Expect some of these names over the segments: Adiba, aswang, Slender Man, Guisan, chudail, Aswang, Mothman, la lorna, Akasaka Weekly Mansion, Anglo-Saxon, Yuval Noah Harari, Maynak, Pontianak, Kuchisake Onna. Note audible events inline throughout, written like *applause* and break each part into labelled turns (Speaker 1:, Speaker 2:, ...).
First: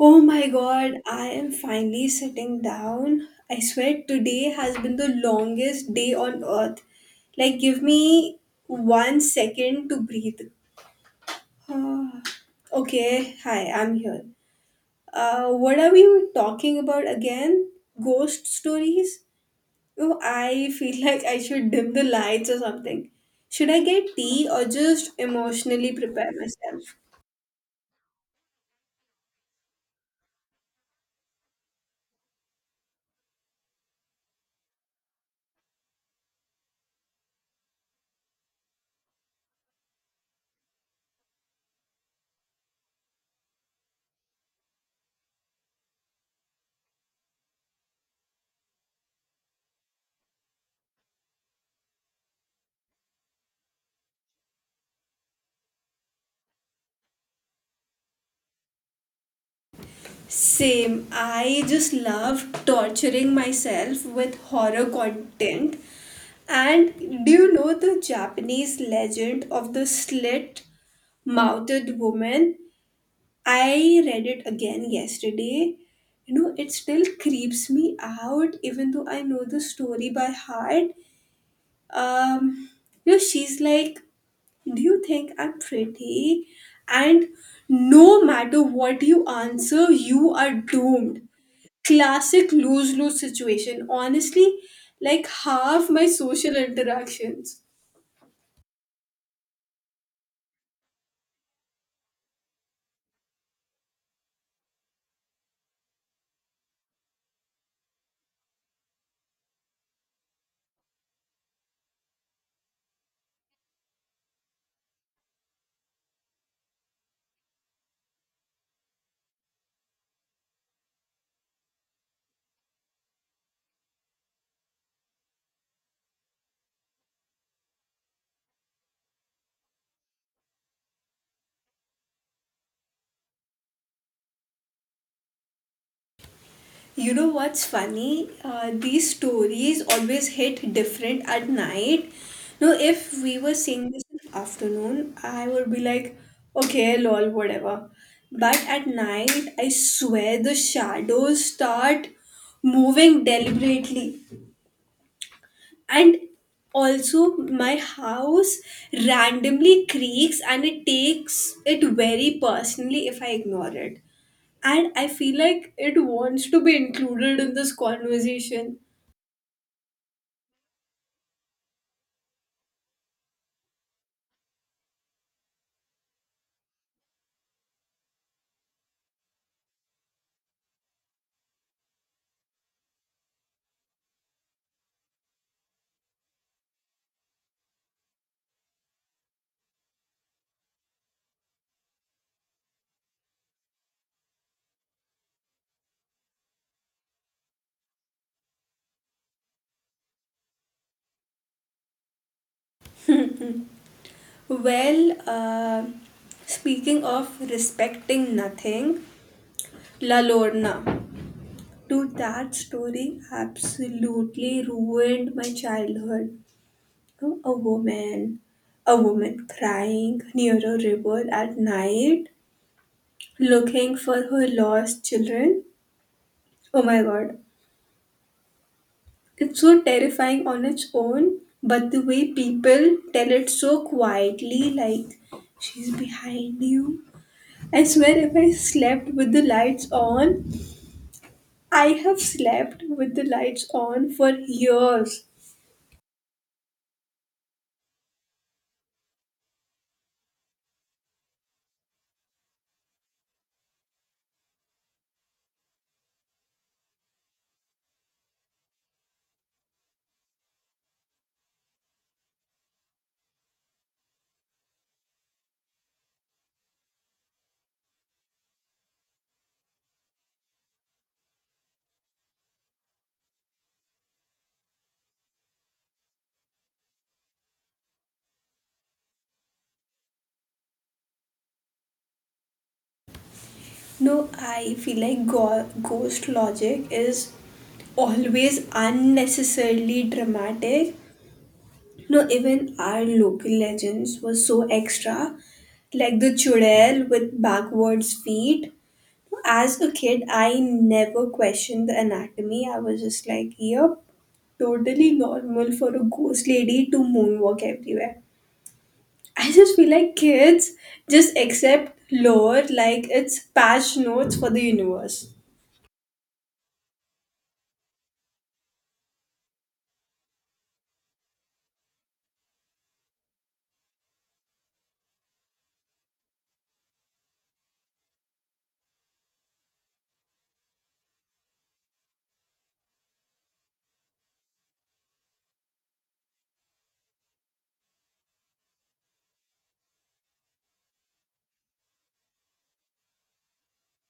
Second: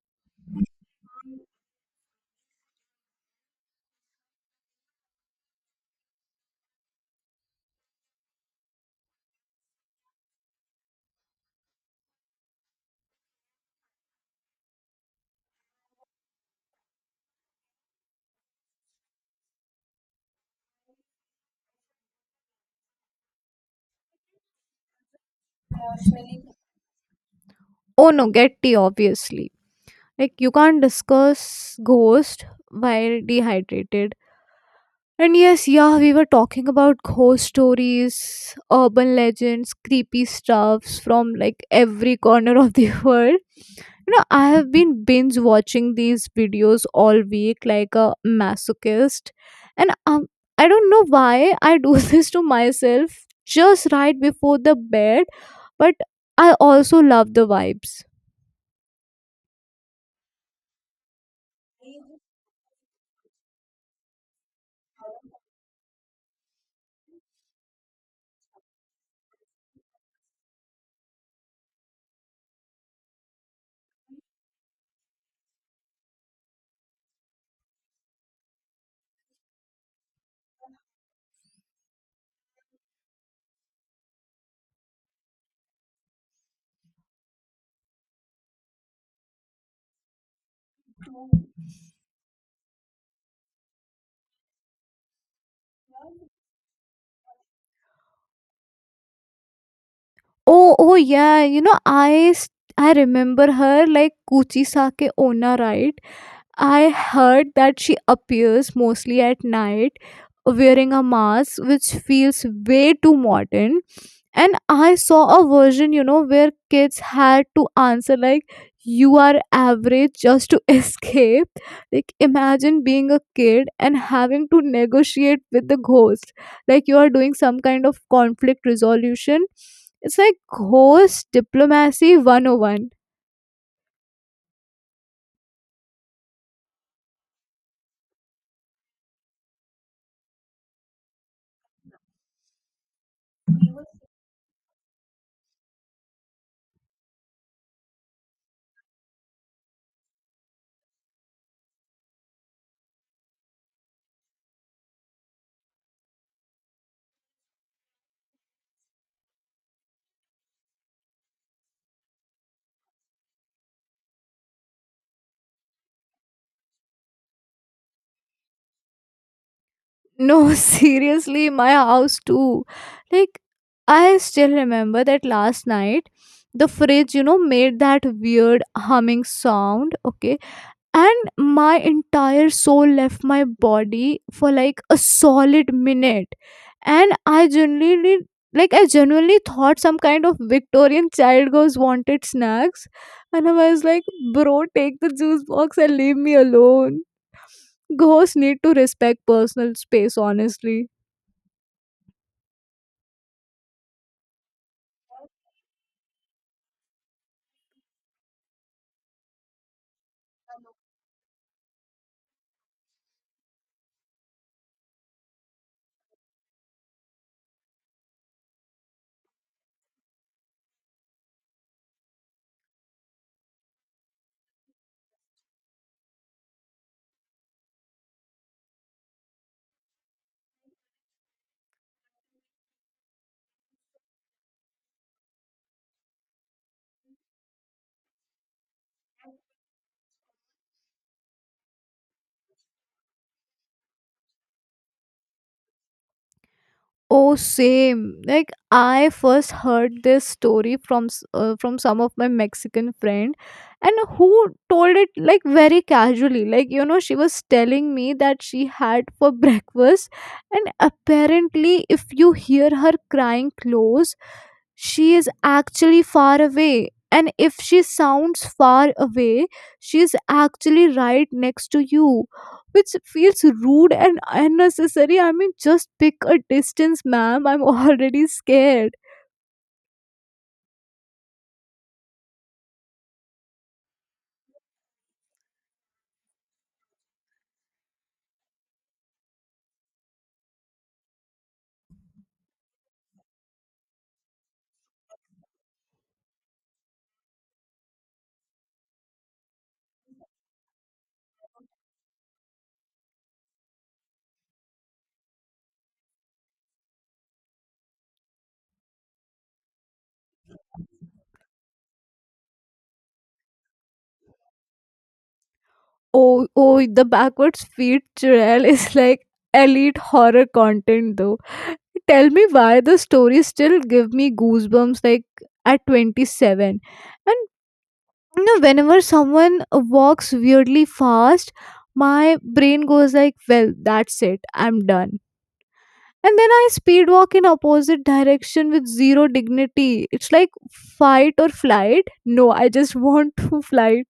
Speaker 1: Oh my god, I am finally sitting down. I swear today has been the longest day on earth. Like, give me one second to breathe. Okay, hi, I'm here. What are we talking about again? Ghost stories? Oh, I feel *laughs* like I should dim the lights or something. Should I get tea or just emotionally prepare myself?
Speaker 2: Oh no, get tea, obviously. Like, you can't discuss ghost while dehydrated. And yeah, we were talking about ghost stories, urban legends, creepy stuffs from like every corner of the *laughs* world. You know, I have been binge watching these videos all week like a masochist. And I don't know why I do *laughs* this to myself just right before the bed, but I also love the vibes.
Speaker 1: Same. I just love torturing myself with horror content. And do you know the Japanese legend of the slit mouthed woman? I read it again yesterday. You know, it still creeps me out, even though I know the story by heart. Um, you know, she's like, do you think I'm pretty? And no matter what you answer, you are doomed, classic lose lose situation. Honestly, like half my social interactions.
Speaker 2: Oh yeah. You know, I remember her like Kuchisake Onna, right? I heard that she appears mostly at night wearing a mask which feels way too modern. And I saw a version, you know, where kids had to answer like, you are average just to *laughs* escape. Like, imagine being a kid and having to negotiate with the ghost. Like, you are doing some kind of conflict resolution. It's like ghost diplomacy 101.
Speaker 1: You know what's funny? These stories always hit different at night. Now, if we were seeing this in the afternoon, I would be like, okay, lol, whatever. But at night, I swear the shadows start moving deliberately, and also my house randomly creaks and it takes it very personally if I ignore it, and I feel like it wants to be included in this conversation.
Speaker 2: No, *laughs* seriously, my house too. Like, I still remember that last night the fridge, you know, made that weird humming sound, okay? And my entire soul left my body for like a solid minute. And I genuinely thought some kind of Victorian child goes wanted snacks. And I was like, bro, take the juice box and leave me alone. Ghosts need to respect personal space, honestly.
Speaker 1: Well, speaking of respecting nothing, la lorna, dude, that story absolutely ruined my childhood. You know, a woman crying near a river at night looking for her lost children. Oh my god. It's so terrifying on its own, but the way people tell it so quietly, like, she's behind you. I swear, if I slept with the lights on, I have slept with the lights on for years.
Speaker 2: Oh, same. Like I first heard this story from from some of my Mexican friend, and who told it like very casually. Like you know, she was telling me that she had for *laughs* breakfast, and apparently, if you hear her crying close, she is actually far away, and if she sounds far away she's actually right next to you, which feels rude and unnecessary. I mean, just pick a distance, ma'am, I'm *laughs* already scared.
Speaker 1: No, I feel like ghost logic is always unnecessarily dramatic. No, even our local legends were so extra, like the chudail with backwards feet. As a kid, I never questioned the anatomy. I was just like, yep, totally normal for a ghost lady to moonwalk everywhere. I just feel like kids just accept lore like it's patch notes for the universe.
Speaker 2: Oh, oh, the backwards feet trail is like elite horror content, though. Tell me why the stories still give me goosebumps like at 27. And you know, whenever someone walks weirdly fast, my brain goes like, well, that's it, I'm done. And then I speed walk in opposite direction with zero dignity. It's like fight or flight. No, I just *laughs* want to flight.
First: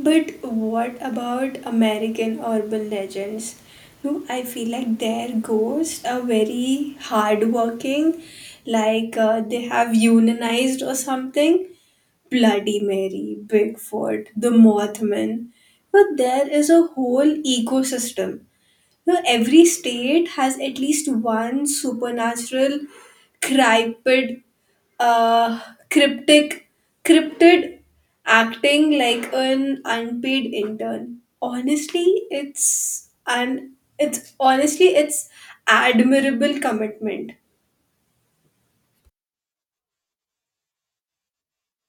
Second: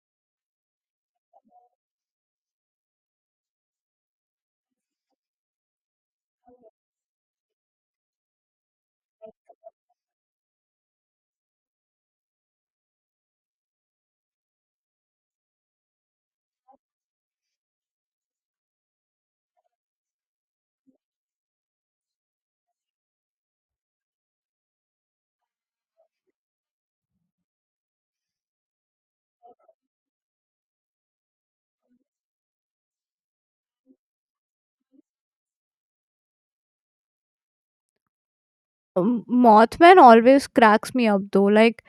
Speaker 1: But what about American urban legends? No, I feel like their ghosts are very hardworking, like they have unionized or something. Bloody Mary, Bigfoot, the Mothman. But there is a whole ecosystem. No, every state has at least one supernatural, cryptid, uh, cryptic, cryptid acting like an unpaid intern. Honestly, it's an it's honestly it's admirable commitment.
Speaker 2: Um, Mothman always cracks me up, though. like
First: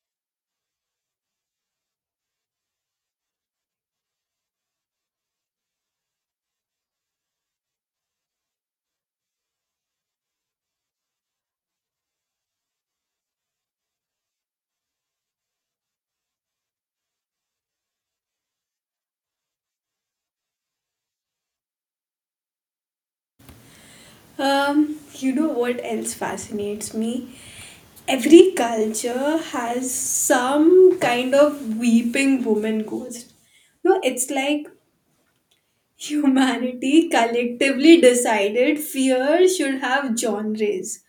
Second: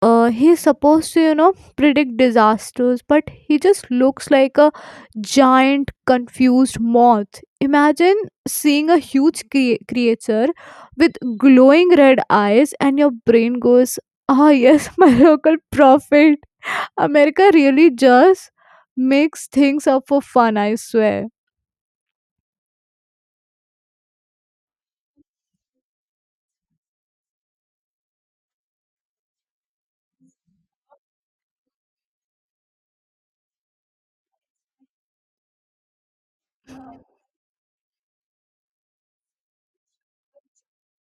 Speaker 2: uh, he's supposed to, you know, predict disasters, but he just looks like a giant confused moth. Imagine seeing a huge creature with glowing red eyes, and your brain goes, ah yes, *laughs* my local prophet. America really just makes things up for fun, I swear.
Speaker 1: You know what else fascinates me? Every culture has some kind of weeping woman ghost. No, it's like humanity collectively decided fear should have genres.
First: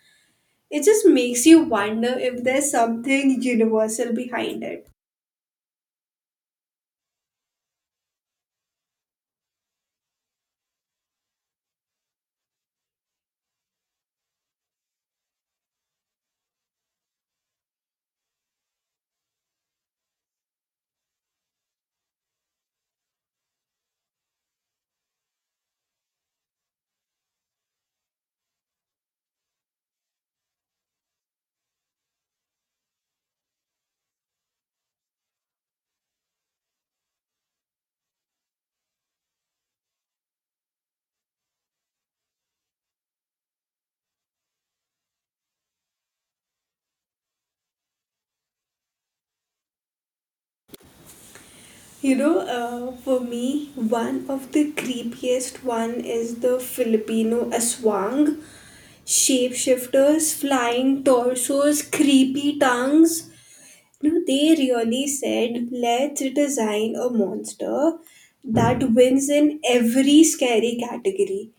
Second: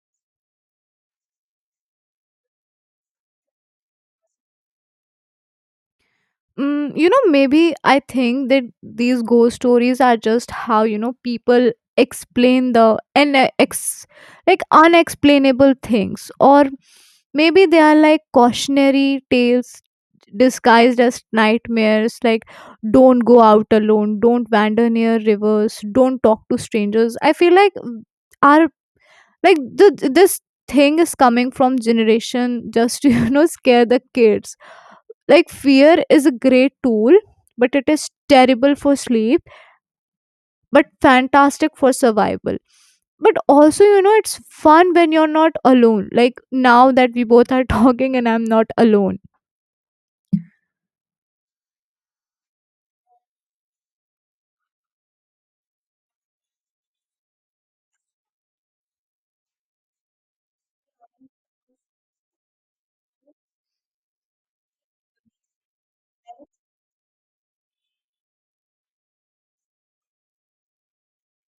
Speaker 1: It just makes you wonder if there's something universal behind it.
Speaker 2: Mm, you know, maybe I think that these ghost stories are just how, you know, people explain the and ex like unexplainable things, or maybe they are like cautionary tales disguised as nightmares, like, don't go out alone, don't wander near rivers, don't talk to strangers. I feel like our like this thing is coming from generation just to *laughs* you know scare the kids. Like, fear is a great tool, but it is terrible for sleep, but fantastic for survival. But also, you know, it's fun when you're not alone. Like now that we both are *laughs* talking and I'm not alone.
Speaker 1: You know, for me, one of the creepiest one is the Filipino aswang, shapeshifters, flying torsos, creepy tongues. You know, they really said, let's design a monster that wins in every scary category.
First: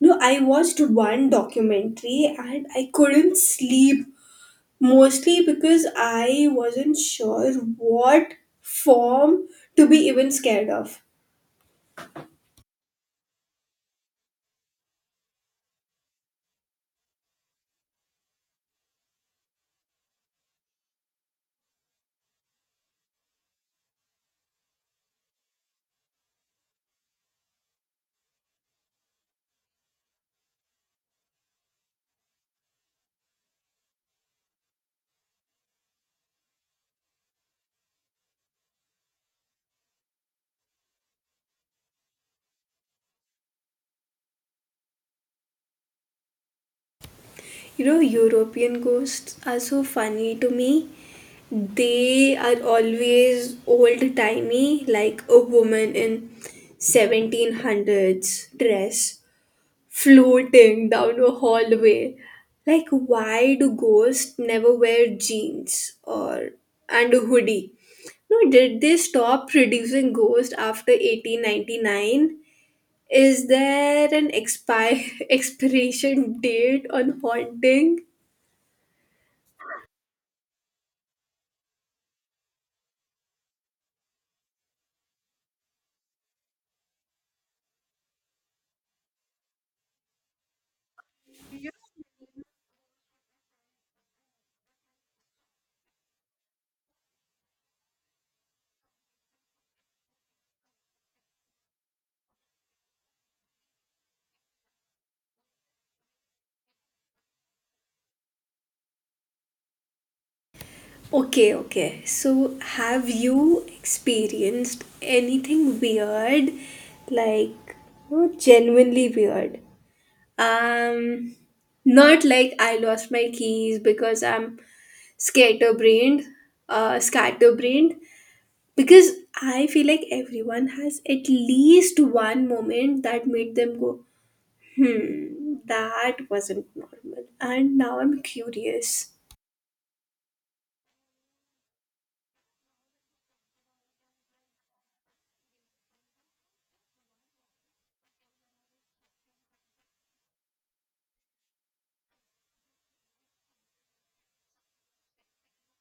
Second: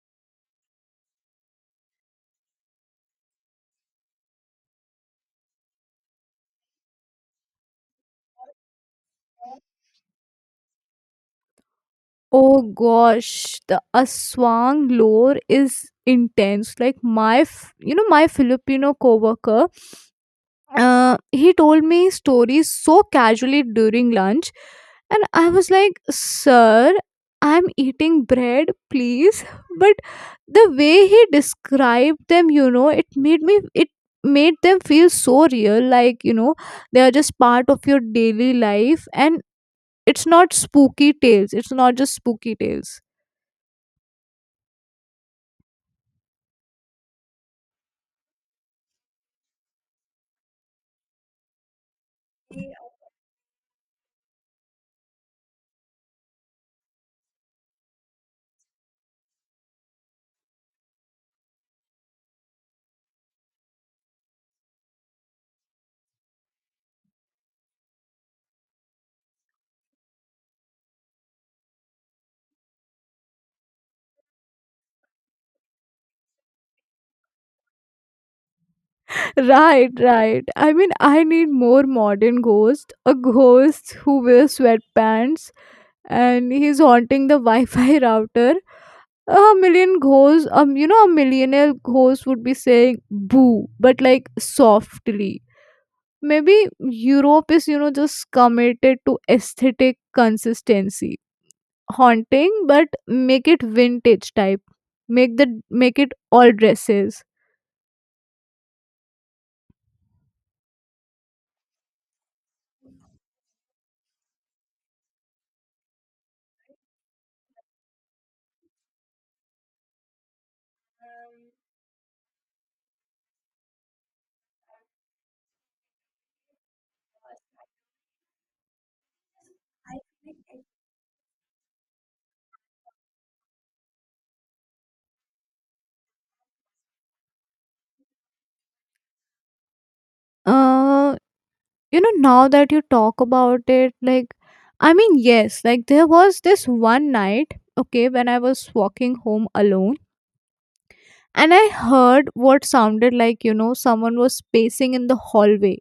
Speaker 1: No, I watched one documentary and I couldn't sleep mostly because I wasn't sure what form to be even scared of.
Speaker 2: Oh gosh, the Aswang lore is intense. Like my, you know, my Filipino coworker, he told me stories so casually during lunch. And I was like, sir, I'm eating bread, please. But the way he described them, you know, it made them feel so real, like, you know, they are just part of your daily life, and it's not just spooky tales.
Speaker 1: You know, European ghosts are so funny to me. They are always old timey, like a woman in 1700s dress floating down a hallway. Like, why do ghosts never wear jeans or and a hoodie? No, did they stop producing ghosts after 1899? Is there an expire *laughs* expiration date on haunting?
Speaker 2: *laughs* Right, right. I mean, I need more modern ghosts, a ghost who wears sweatpants and he's haunting the *laughs* Wi-Fi router. A million ghosts, you know, a millionaire ghost would be saying "boo," but like softly. Maybe Europe is, you know, just committed to aesthetic consistency, haunting, but make it vintage type. Make it all dresses.
Speaker 1: Okay, okay. So, have you experienced anything weird, like, you know, genuinely weird? Um, Not like I lost my keys because I'm scatterbrained, scatterbrained. Because I feel like everyone has at least one moment that made them go, hmm, that wasn't normal. And now I'm curious.
Speaker 2: Uh, you know, now that you talk about it, like, I mean, yes, like there was this one night, okay, when I was walking home alone and I heard what sounded like, you know, someone was pacing in the hallway,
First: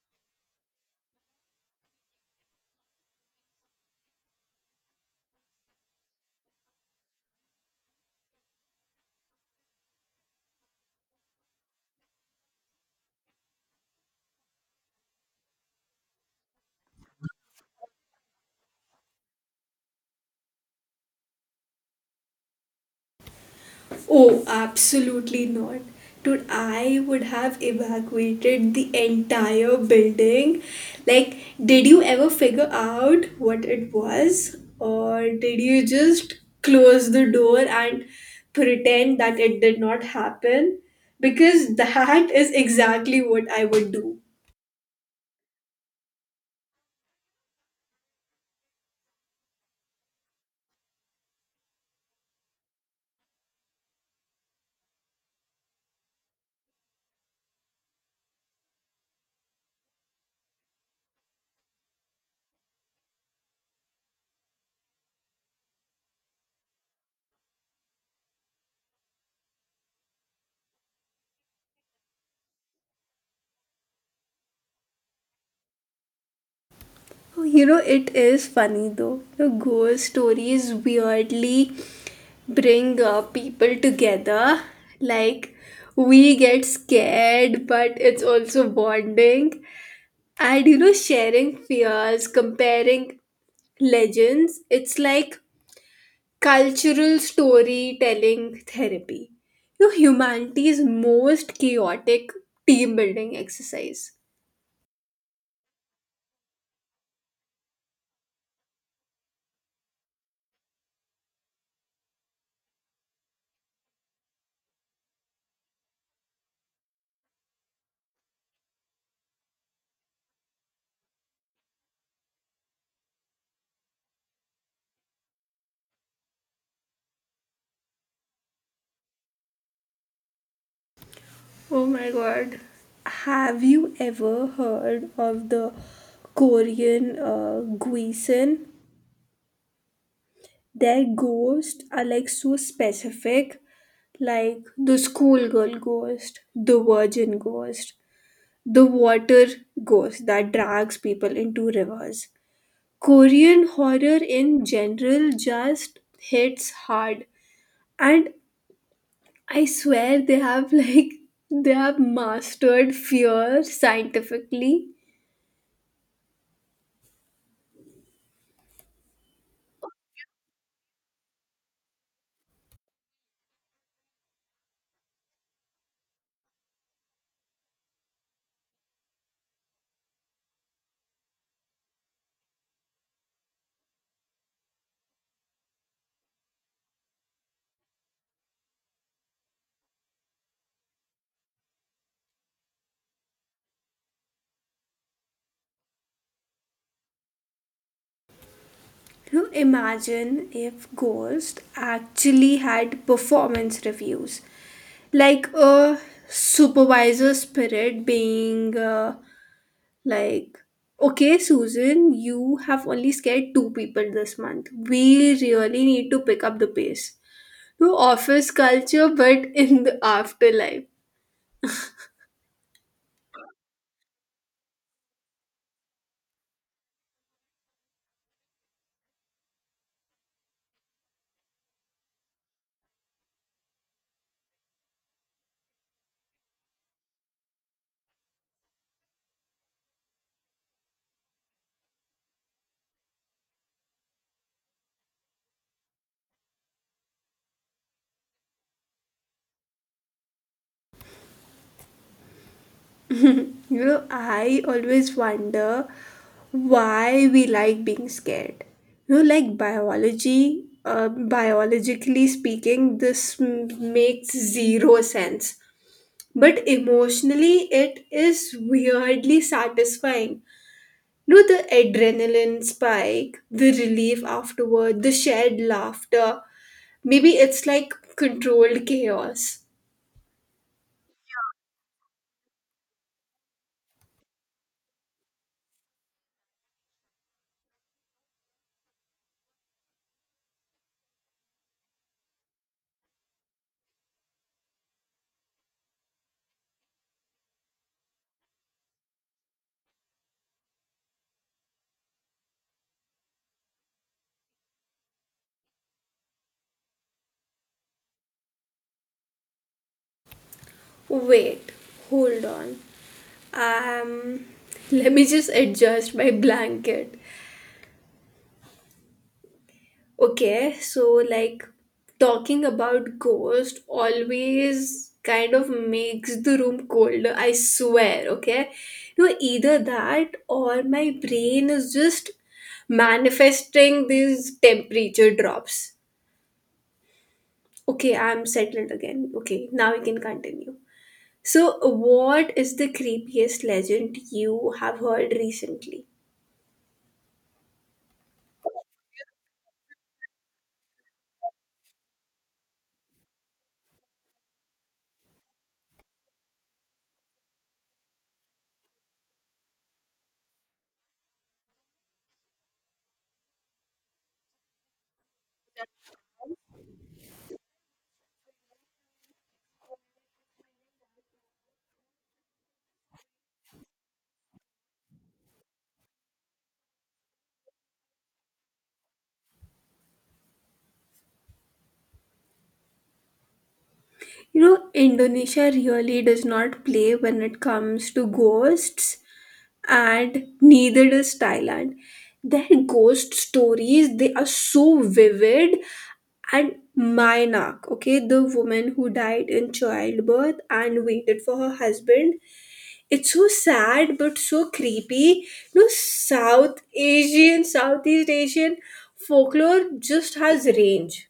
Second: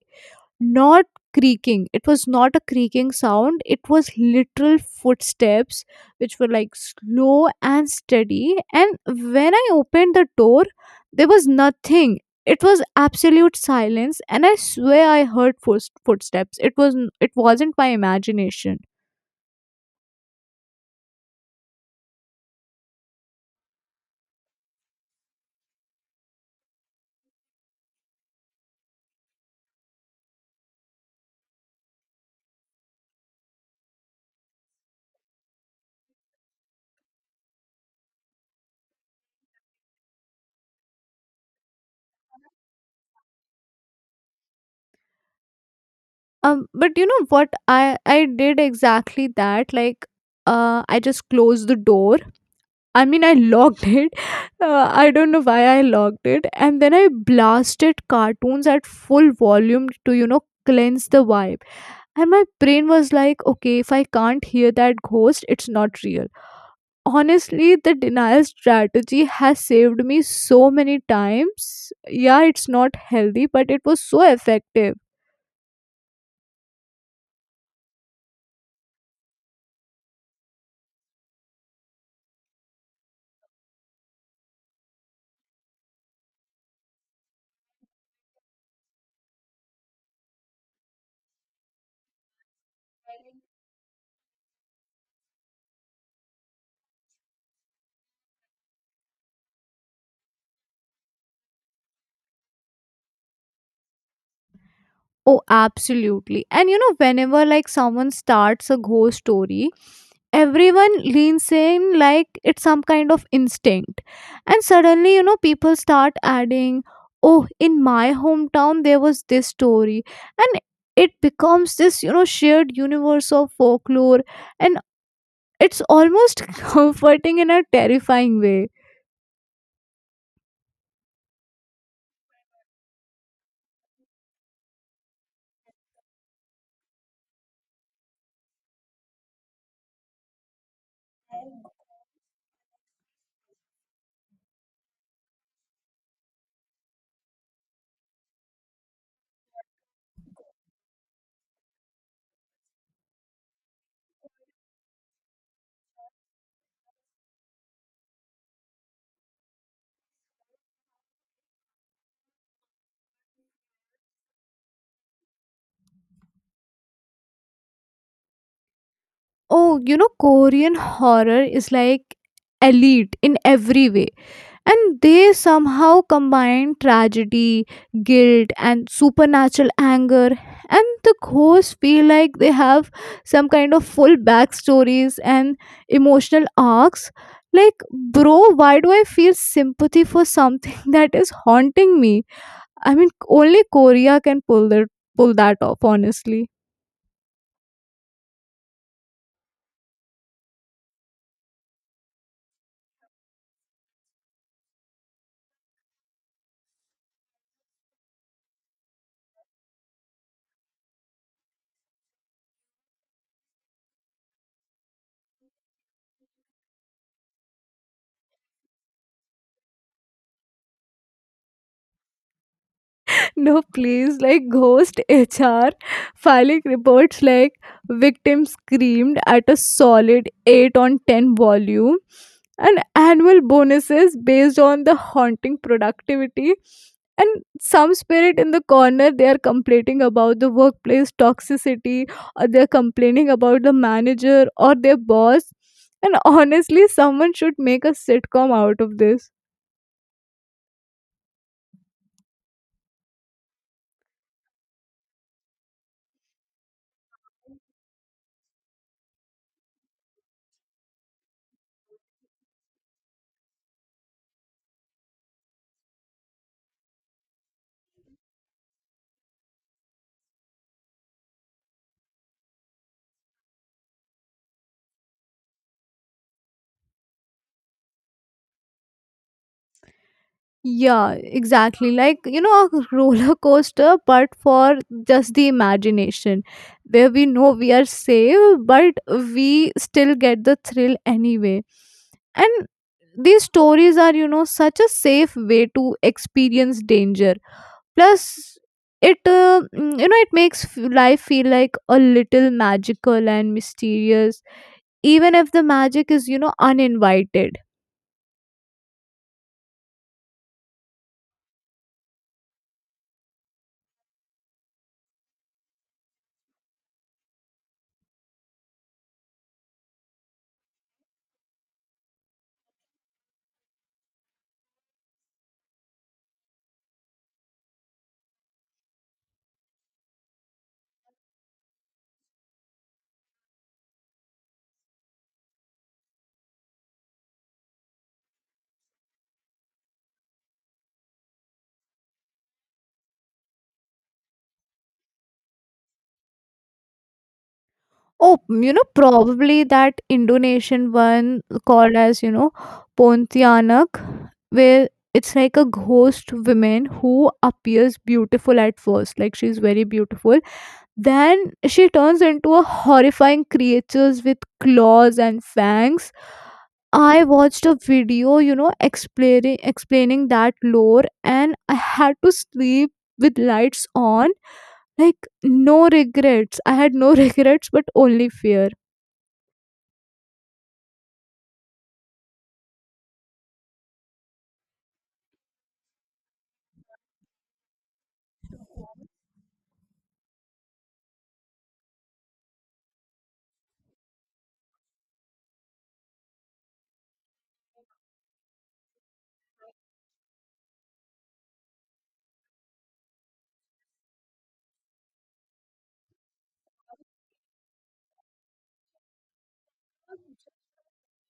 Speaker 2: not creaking. It was not a creaking sound, it was literal footsteps, which were like slow and steady. And when I opened the door, there was nothing. It was absolute silence, and I swear I heard footsteps. It was it wasn't my imagination.
Speaker 1: Oh, absolutely not. Dude, I would have evacuated the entire building. Like, did you ever figure out what it was? Or did you just close the door and pretend that it did not happen? Because that is exactly what I would do.
Speaker 2: But you know what? I did exactly that. Like, I just closed the door, I mean, I locked it. *laughs* I don't know why I locked it. And then I blasted cartoons at full volume to, you know, cleanse the vibe. And my brain was like, okay, if I can't hear that ghost, it's not real. Honestly, the denial strategy has saved me so many times. Yeah, it's not healthy, but it was so effective.
Speaker 1: Well, you know, it is funny though. The ghost stories weirdly bring people together. Like, we get scared, but it's also bonding. And you know, sharing fears, comparing legends, it's like cultural storytelling therapy. You know, humanity's most chaotic team building exercise.
Speaker 2: Oh, absolutely. And you know, whenever like someone starts a ghost story, everyone leans in like it's some kind of instinct. And suddenly, you know, people start adding, oh, in my hometown, there was this story. And it becomes this, you know, shared universe of folklore. And it's almost *laughs* comforting in a terrifying way.
Speaker 1: Oh my god. Have you ever heard of the Korean Guisan? Their ghosts are like so specific, like the schoolgirl ghost, the virgin ghost, the water ghost that drags people into rivers. Korean horror in general just hits hard, and I swear they have like *laughs* they have mastered fear scientifically.
Speaker 2: Oh, you know, Korean horror is like elite in every way, and they somehow combine tragedy, guilt and supernatural anger, and the ghosts feel like they have some kind of full backstories and emotional arcs. Like, bro, why do I feel sympathy for something *laughs* that is haunting me? I mean, only Korea can pull that off, honestly.
Speaker 1: Can you imagine if Ghost actually had performance reviews? Like a supervisor spirit being, like, okay, Susan, you have only scared 2 people this month. We really need to pick up the pace. No office culture, but in the afterlife.
Speaker 2: No, please, like ghost HR filing reports like, victim screamed at a solid 8 on 10 volume, and annual bonuses based on the haunting productivity, and some spirit in the corner they are complaining about the workplace toxicity, or they're complaining about the manager or their boss. And honestly, someone should make a sitcom out of this.
Speaker 1: *laughs* You know, I always wonder why we like being scared. You know, like biologically speaking, this makes 0 sense. But emotionally, it is weirdly satisfying. You know, the adrenaline spike, the relief afterward, the shared laughter. Maybe it's like controlled chaos.
Speaker 2: Yeah, exactly. Like, you know, a roller coaster, but for just the imagination, where we know we are safe, but we still get the thrill anyway. And these stories are, you know, such a safe way to experience danger. Plus, you know, it makes life feel like a little magical and mysterious, even if the magic is, you know, uninvited.
Speaker 1: Wait, hold on. Um, Let me just adjust my blanket. Okay, so like, talking about ghost always kind of makes the room colder, I swear, okay? No, either that or my brain is just manifesting these temperature drops. Okay, I'm settled again. Okay, now we can continue. So, what is the creepiest legend you have heard recently?
Speaker 2: Oh, you know, probably that Indonesian one called as, you know, Pontianak, where it's like a ghost woman who appears beautiful at first, like she's very beautiful. Then she turns into a horrifying creatures with claws and fangs. I watched a video, you know, explaining that lore, and I had to sleep with lights on. Like, no regrets. I had no *laughs* regrets but only fear.
Speaker 1: You know, Indonesia really does not play when it comes to ghosts, and neither does Thailand. Their ghost stories, they are so vivid, and Maynak, okay, the woman who died in childbirth and waited for her husband, it's so sad but so creepy. No, south asian, southeast asian folklore just has range.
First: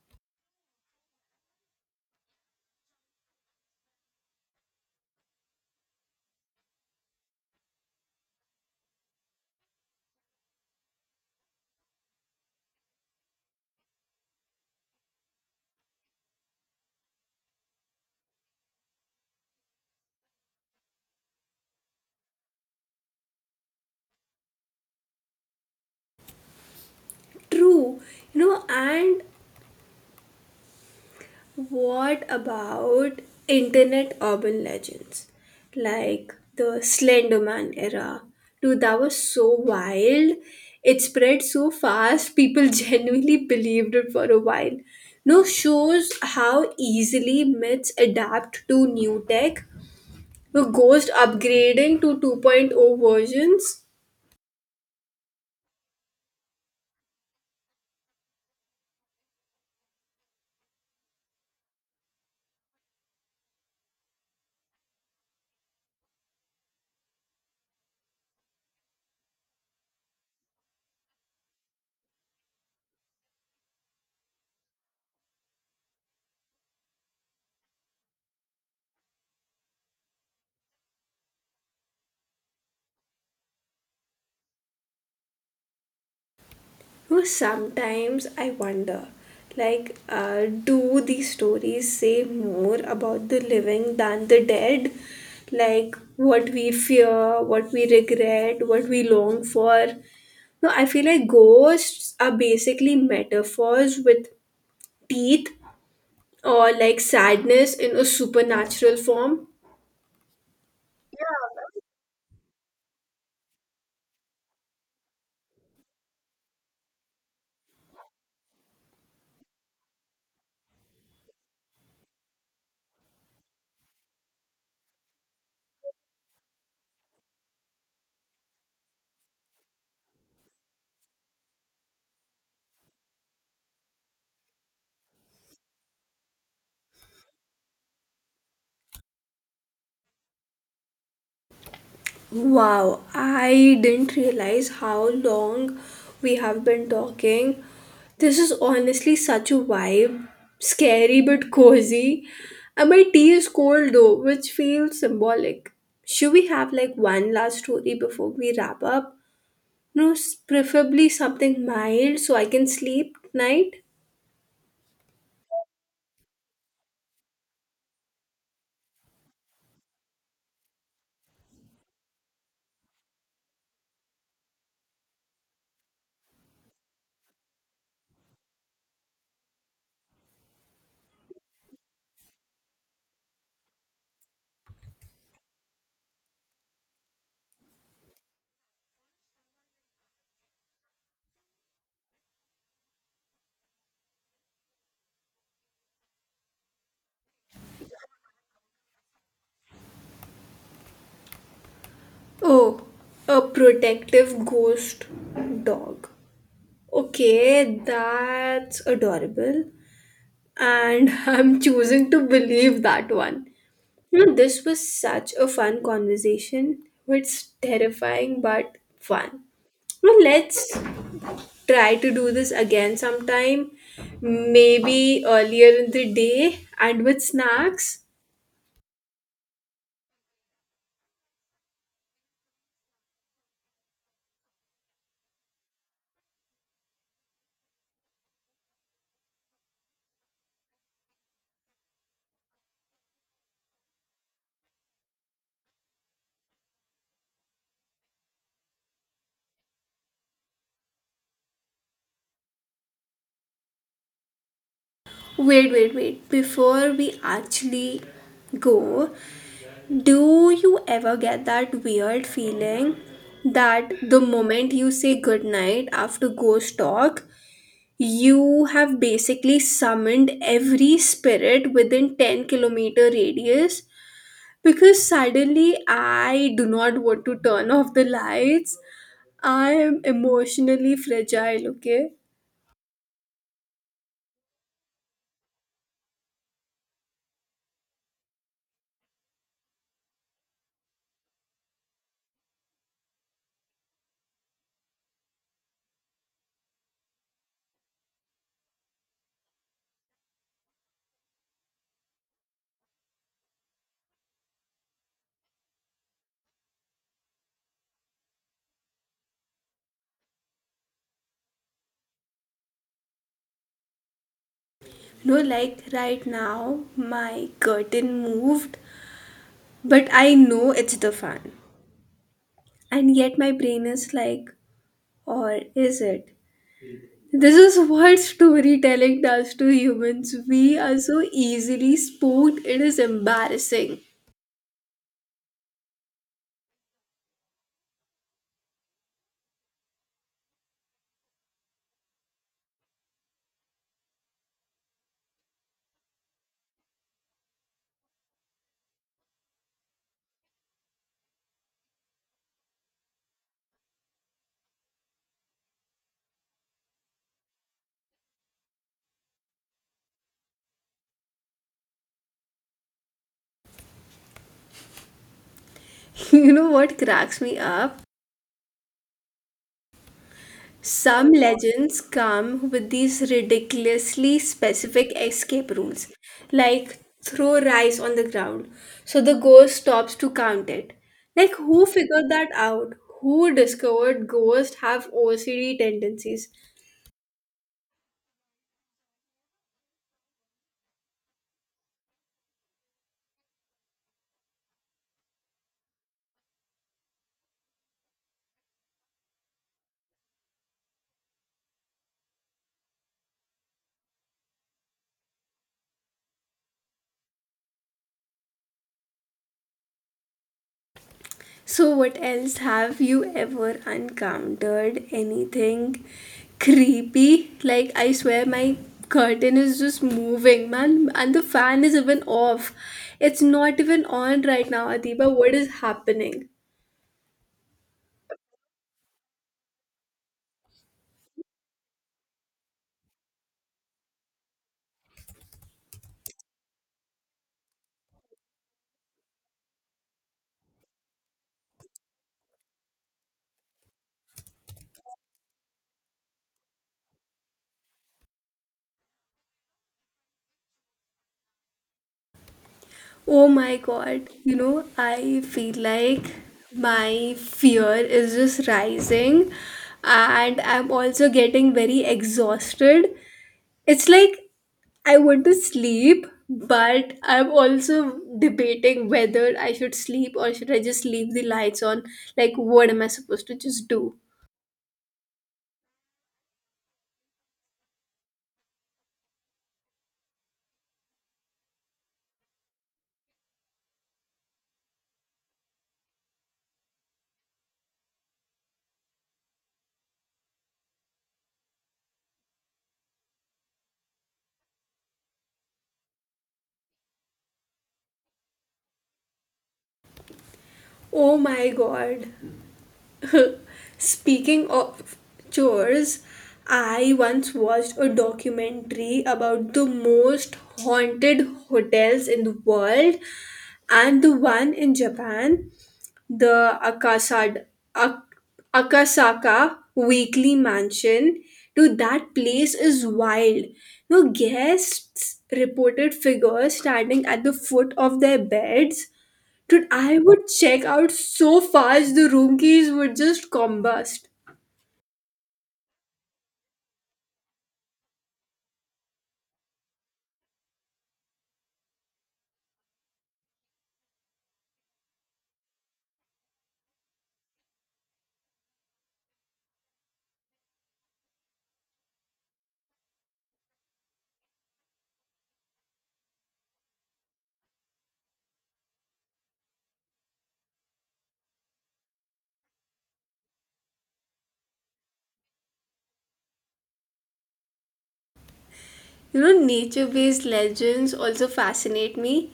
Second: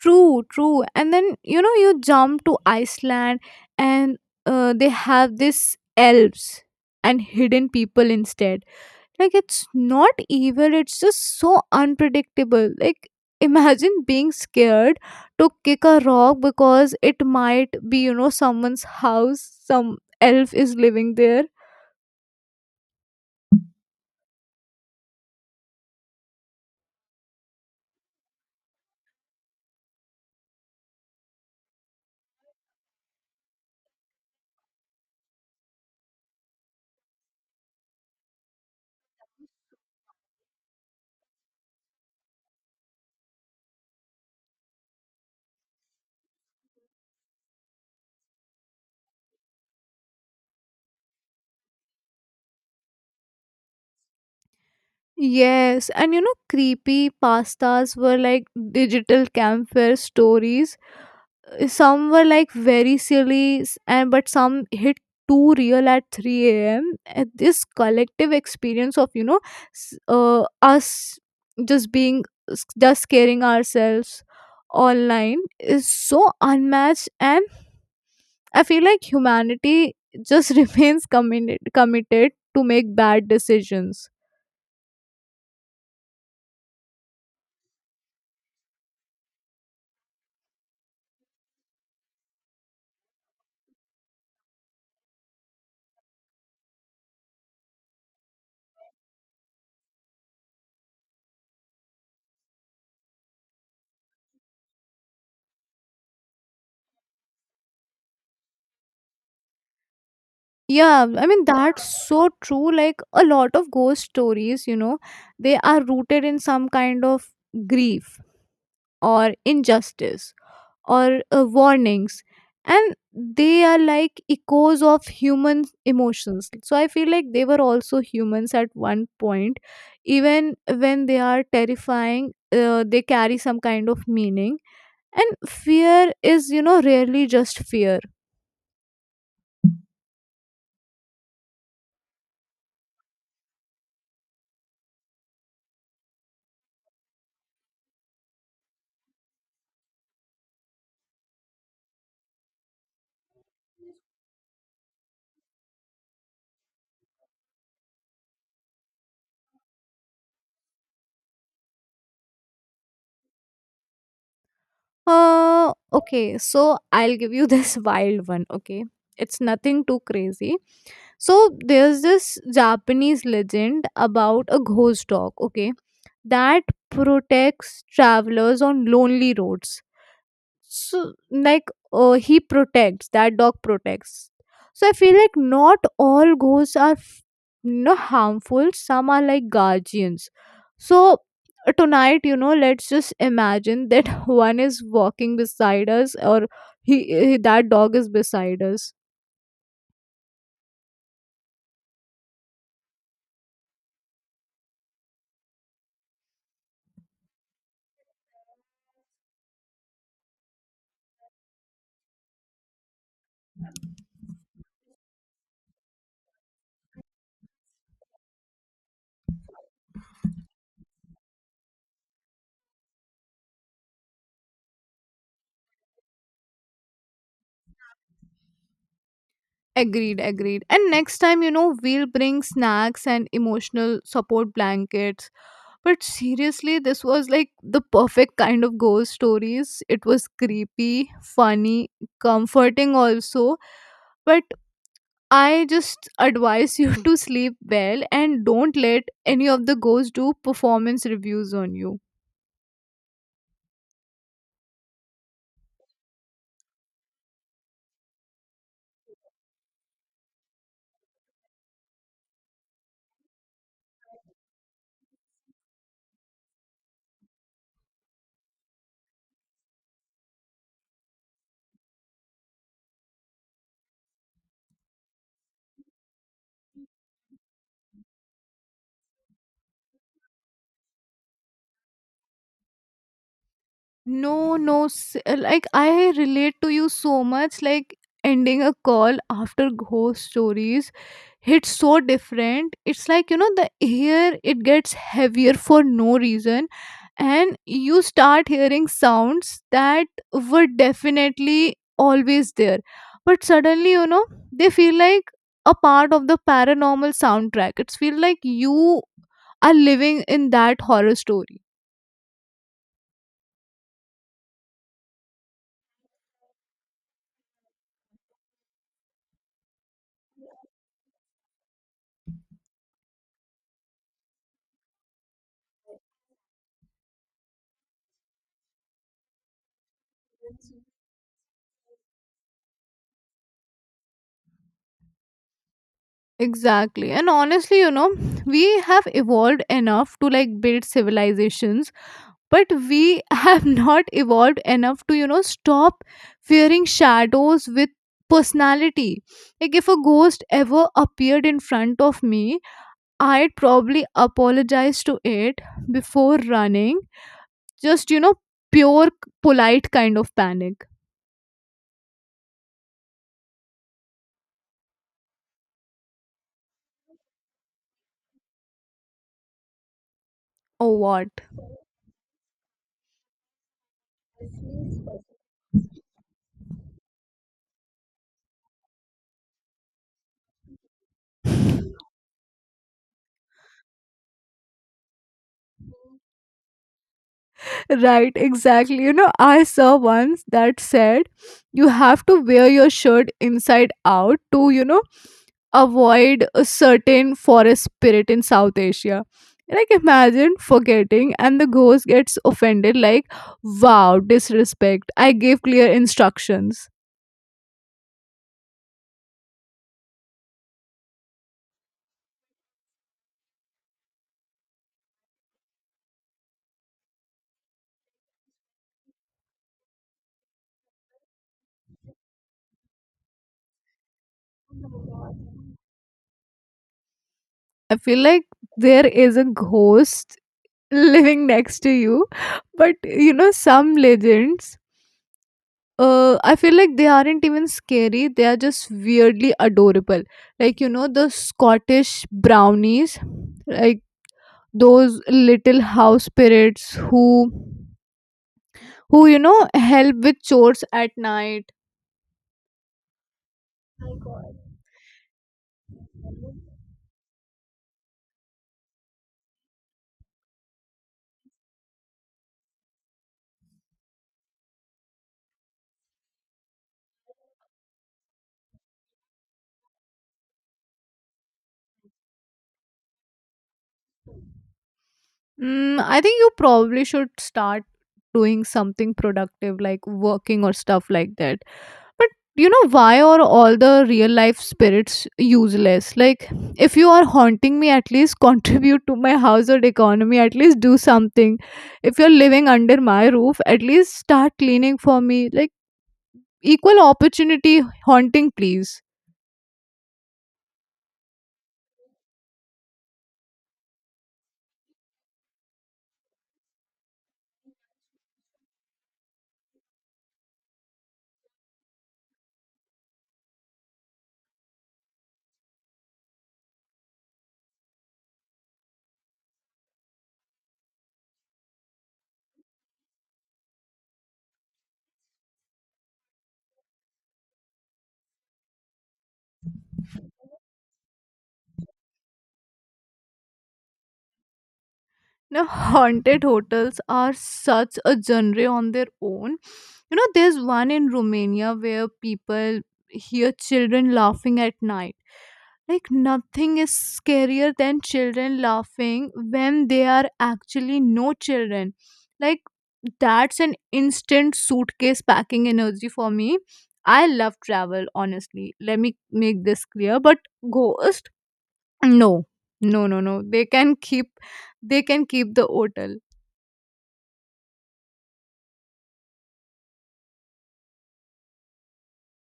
Speaker 2: True, true. And then, you know, you jump to Iceland, and they have this elves and hidden people instead. Like, it's not evil, it's just so unpredictable. Like, imagine being scared to kick a rock because it might be, you know, someone's house, some elf is living there.
Speaker 1: True. You know, and what about internet urban legends like the slender man era? Dude, that was so wild. It spread so fast people *laughs* genuinely believed it for a while. No, shows how easily myths adapt to new tech. The Ghost upgrading to 2.0 versions?
Speaker 2: Yes, and you know, creepy pastas were like digital campfire stories. Some were like very silly s- and but some hit too real at 3 a.m., and this collective experience of, you know, us just being just scaring ourselves online is so unmatched. And I feel like humanity just *laughs* remains committed to make bad decisions.
Speaker 1: You know, sometimes I wonder, like, do these stories say more about the living than the dead? Like, what we fear, what we regret, what we long for. No, I feel like ghosts are basically metaphors with teeth, or like sadness in a supernatural form.
Speaker 2: Yeah, I mean, that's so true. Like, a lot of ghost stories, you know, they are rooted in some kind of grief or injustice or warnings. And they are like echoes of human emotions. So I feel like they were also humans at one point. Even when they are terrifying, they carry some kind of meaning. And fear is, you know, rarely just fear.
Speaker 1: Wow, I didn't realize how long we have been talking. This is honestly such a vibe. Scary but cozy. And my tea is cold though, which feels symbolic. Should we have like one last story before we wrap up? No, preferably something mild so I can sleep tonight.
Speaker 2: Okay, so I'll give you this *laughs* wild one, okay? It's nothing too crazy. So there's this Japanese legend about a ghost dog, okay, that protects travelers on lonely roads. So like, he protects that dog protects. So I feel like not all ghosts are you know harmful, some are like guardians. So tonight, you know, let's just imagine that *laughs* one is walking beside us, or he that dog is beside us.
Speaker 1: Oh, a protective ghost dog. Okay, that's adorable, and *laughs* I'm choosing to believe that one. You know, this was such a fun conversation. It's terrifying but fun. Well, let's try to do this again sometime, maybe earlier in the day and with snacks.
Speaker 2: Agreed, agreed. And next time, you know, we'll bring snacks and emotional support blankets. But seriously, this was like the perfect kind of ghost stories. It was creepy, funny, comforting also. But I just advise you *laughs* to sleep well and don't let any of the ghosts do performance reviews on you.
Speaker 1: Wait, wait, wait. Before we actually go, do you ever get that weird feeling that the moment you say goodnight after ghost talk, you have basically summoned every spirit within 10-kilometer radius, because suddenly I do not want to turn off the lights. I am emotionally fragile, okay?
Speaker 2: No, no. s- Like, I relate to you so much. Like, ending a call after ghost stories hits so different. It's like, you know, the air, it gets heavier for no reason. And you start hearing sounds that were definitely always there. But suddenly, you know, they feel like a part of the paranormal soundtrack. It's feel like you are living in that horror story.
Speaker 1: No, like right now, my curtain moved, but I know it's the fan. And yet my brain is like, or is it? This is what storytelling does to humans. We are so easily spooked, it is embarrassing.
Speaker 2: Exactly. And honestly, you know, we have evolved enough to like build civilizations, but we *laughs* have not evolved enough to, you know, stop fearing shadows with personality. Like, if a ghost ever appeared in front of me, I'd probably apologize to it before running. Just, you know, pure polite kind of panic.
Speaker 1: *laughs* You know what cracks me up?
Speaker 2: Or what?
Speaker 1: Some legends come with these ridiculously specific escape rules, like throw rice on the ground so the ghost stops to count it. Like, who figured that out? Who discovered ghosts have OCD tendencies?
Speaker 2: Right, exactly. You know, I saw once that said you have to wear your shirt inside out to, you know, avoid a certain forest spirit in South Asia. Like, imagine forgetting, and the ghost gets offended, like, wow, disrespect. I gave clear instructions.
Speaker 1: So, what else? Have you ever encountered anything creepy? Like, I swear my curtain is just moving, man, and the fan is even off. It's not even on right now, Adiba. What is happening?
Speaker 2: I feel like there is a ghost living next to you, but you know, some legends, I feel like they aren't even scary. They are just weirdly adorable. Like, you know, the Scottish brownies, like those little house spirits who, you know, help with chores at night.
Speaker 1: Oh my god. You know, I feel like my fear is just rising, and I'm also getting very exhausted. It's like I want to sleep, but I'm also debating whether I should sleep or should I just leave the lights on. Like, what am I supposed to just do?
Speaker 2: Mm, I think you probably should start doing something productive, like working or stuff like that. But you know, why are all the real life spirits useless? Like, if you are haunting me, at least *laughs* contribute to my household economy, at least do something. If you're living under my roof, at least start cleaning for me. Like, equal opportunity haunting, please.
Speaker 1: Oh my god. *laughs* Speaking of chores, I once watched a documentary about the most haunted hotels in the world, and the one in Japan, the Ak- Akasaka Weekly Mansion, to that place is wild. No, guests reported figures standing at the foot of their beds. Dude, I would check out so fast the room keys would just combust.
Speaker 2: Now, haunted hotels are such a genre on their own. You know, there's one in Romania where people hear children laughing at night. Like, nothing is scarier than children laughing when they are actually no children. Like, that's an instant suitcase packing energy for me. I love travel, honestly. Let me make this clear. But ghost, no, no, no, no. They can keep the hotel.
Speaker 1: You know, nature based legends also fascinate me,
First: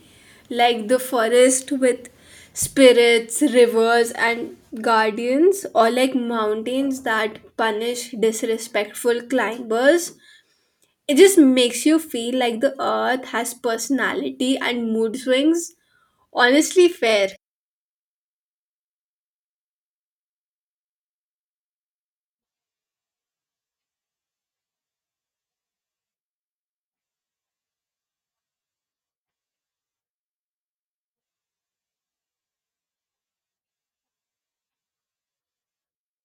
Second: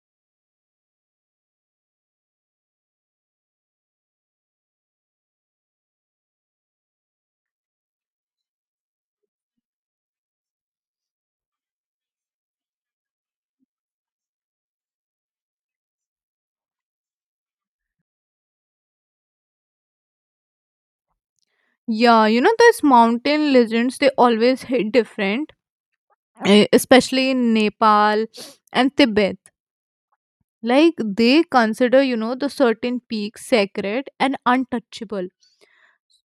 Speaker 1: like the forest with spirits, rivers, and guardians, or like mountains that punish disrespectful climbers. It just makes you feel like the earth has personality and mood swings. Honestly, fair.
Speaker 2: Yeah, you know those mountain legends. They always hit different, eh, especially in Nepal and Tibet. Like, they consider, you know, the certain peaks sacred and untouchable.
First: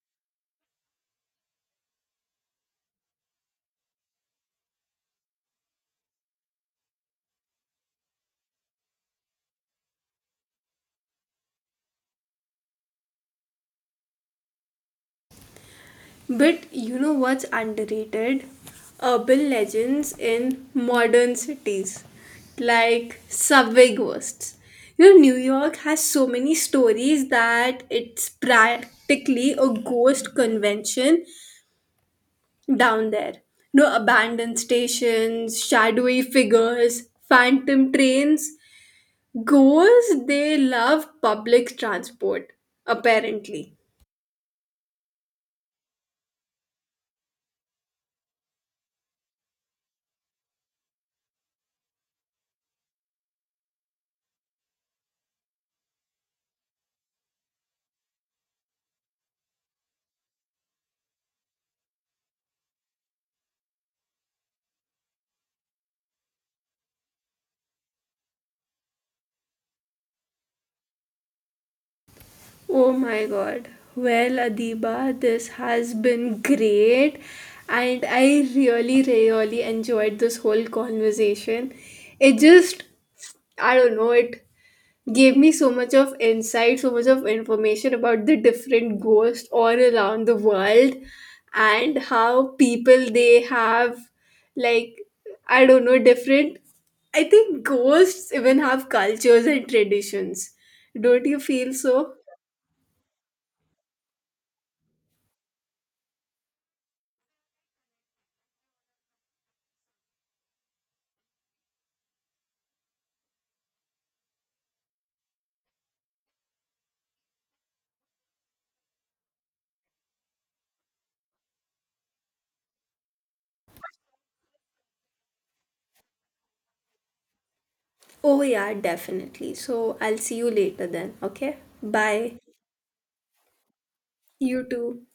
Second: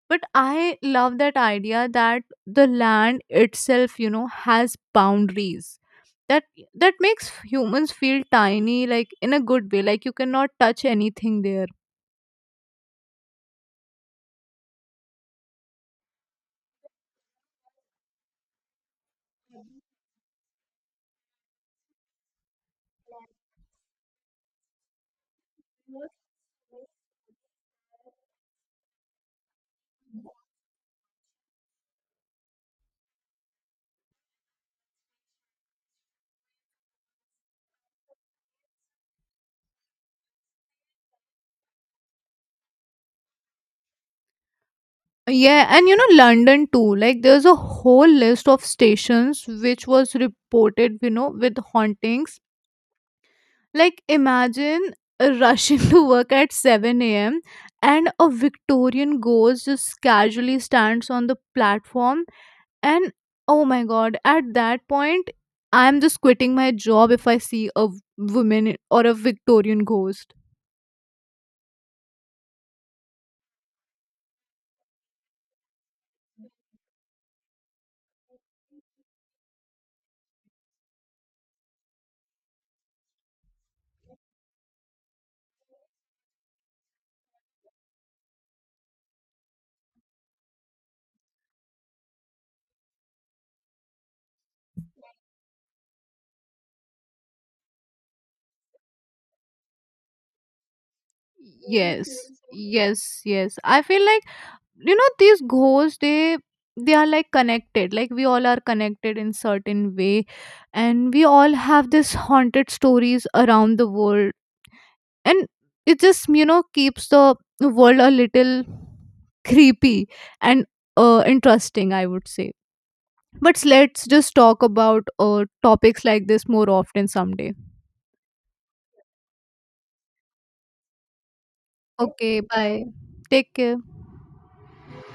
Speaker 2: But I love that idea that the land itself, you know, has boundaries. That that makes humans feel tiny, like in a good way. Like, you cannot touch anything there.
Speaker 1: But you know what's underrated? Urban legends in modern cities, like subway ghosts. You know, New York has so many stories that it's practically a ghost convention down there. You know, abandoned stations, shadowy figures, phantom trains. Ghosts, they love public transport, apparently.
Speaker 2: Yeah, and you know, London too. Like, there's a whole list of stations which was reported, you know, with hauntings. Like, imagine rushing *laughs* to work at 7 a.m. and a Victorian ghost just casually stands on the platform. And oh my god, at that point, I'm just quitting my job if I see a woman or a Victorian ghost.
Speaker 1: Oh my god. Well, Adiba, this has been great, and I really, really enjoyed this whole conversation. It just, I don't know, it gave me so much of insight, so much of information about the different ghosts all around the world and how people they have, like, I don't know, different. I think ghosts even have cultures and traditions. Don't you feel
Speaker 2: Yes,
Speaker 1: so?
Speaker 2: yes, yes. I feel like, you know, these ghosts, they are like connected, like we all are connected in certain way. And we all have this haunted stories around the world. And it just, you know, keeps the world a little creepy and interesting, I would say. But let's just talk about topics like this more often someday.
Speaker 1: Oh, yeah, definitely. So I'll see you later then. Okay.
Speaker 2: Okay,
Speaker 1: Bye.
Speaker 2: bye. Take care.
Speaker 1: You too.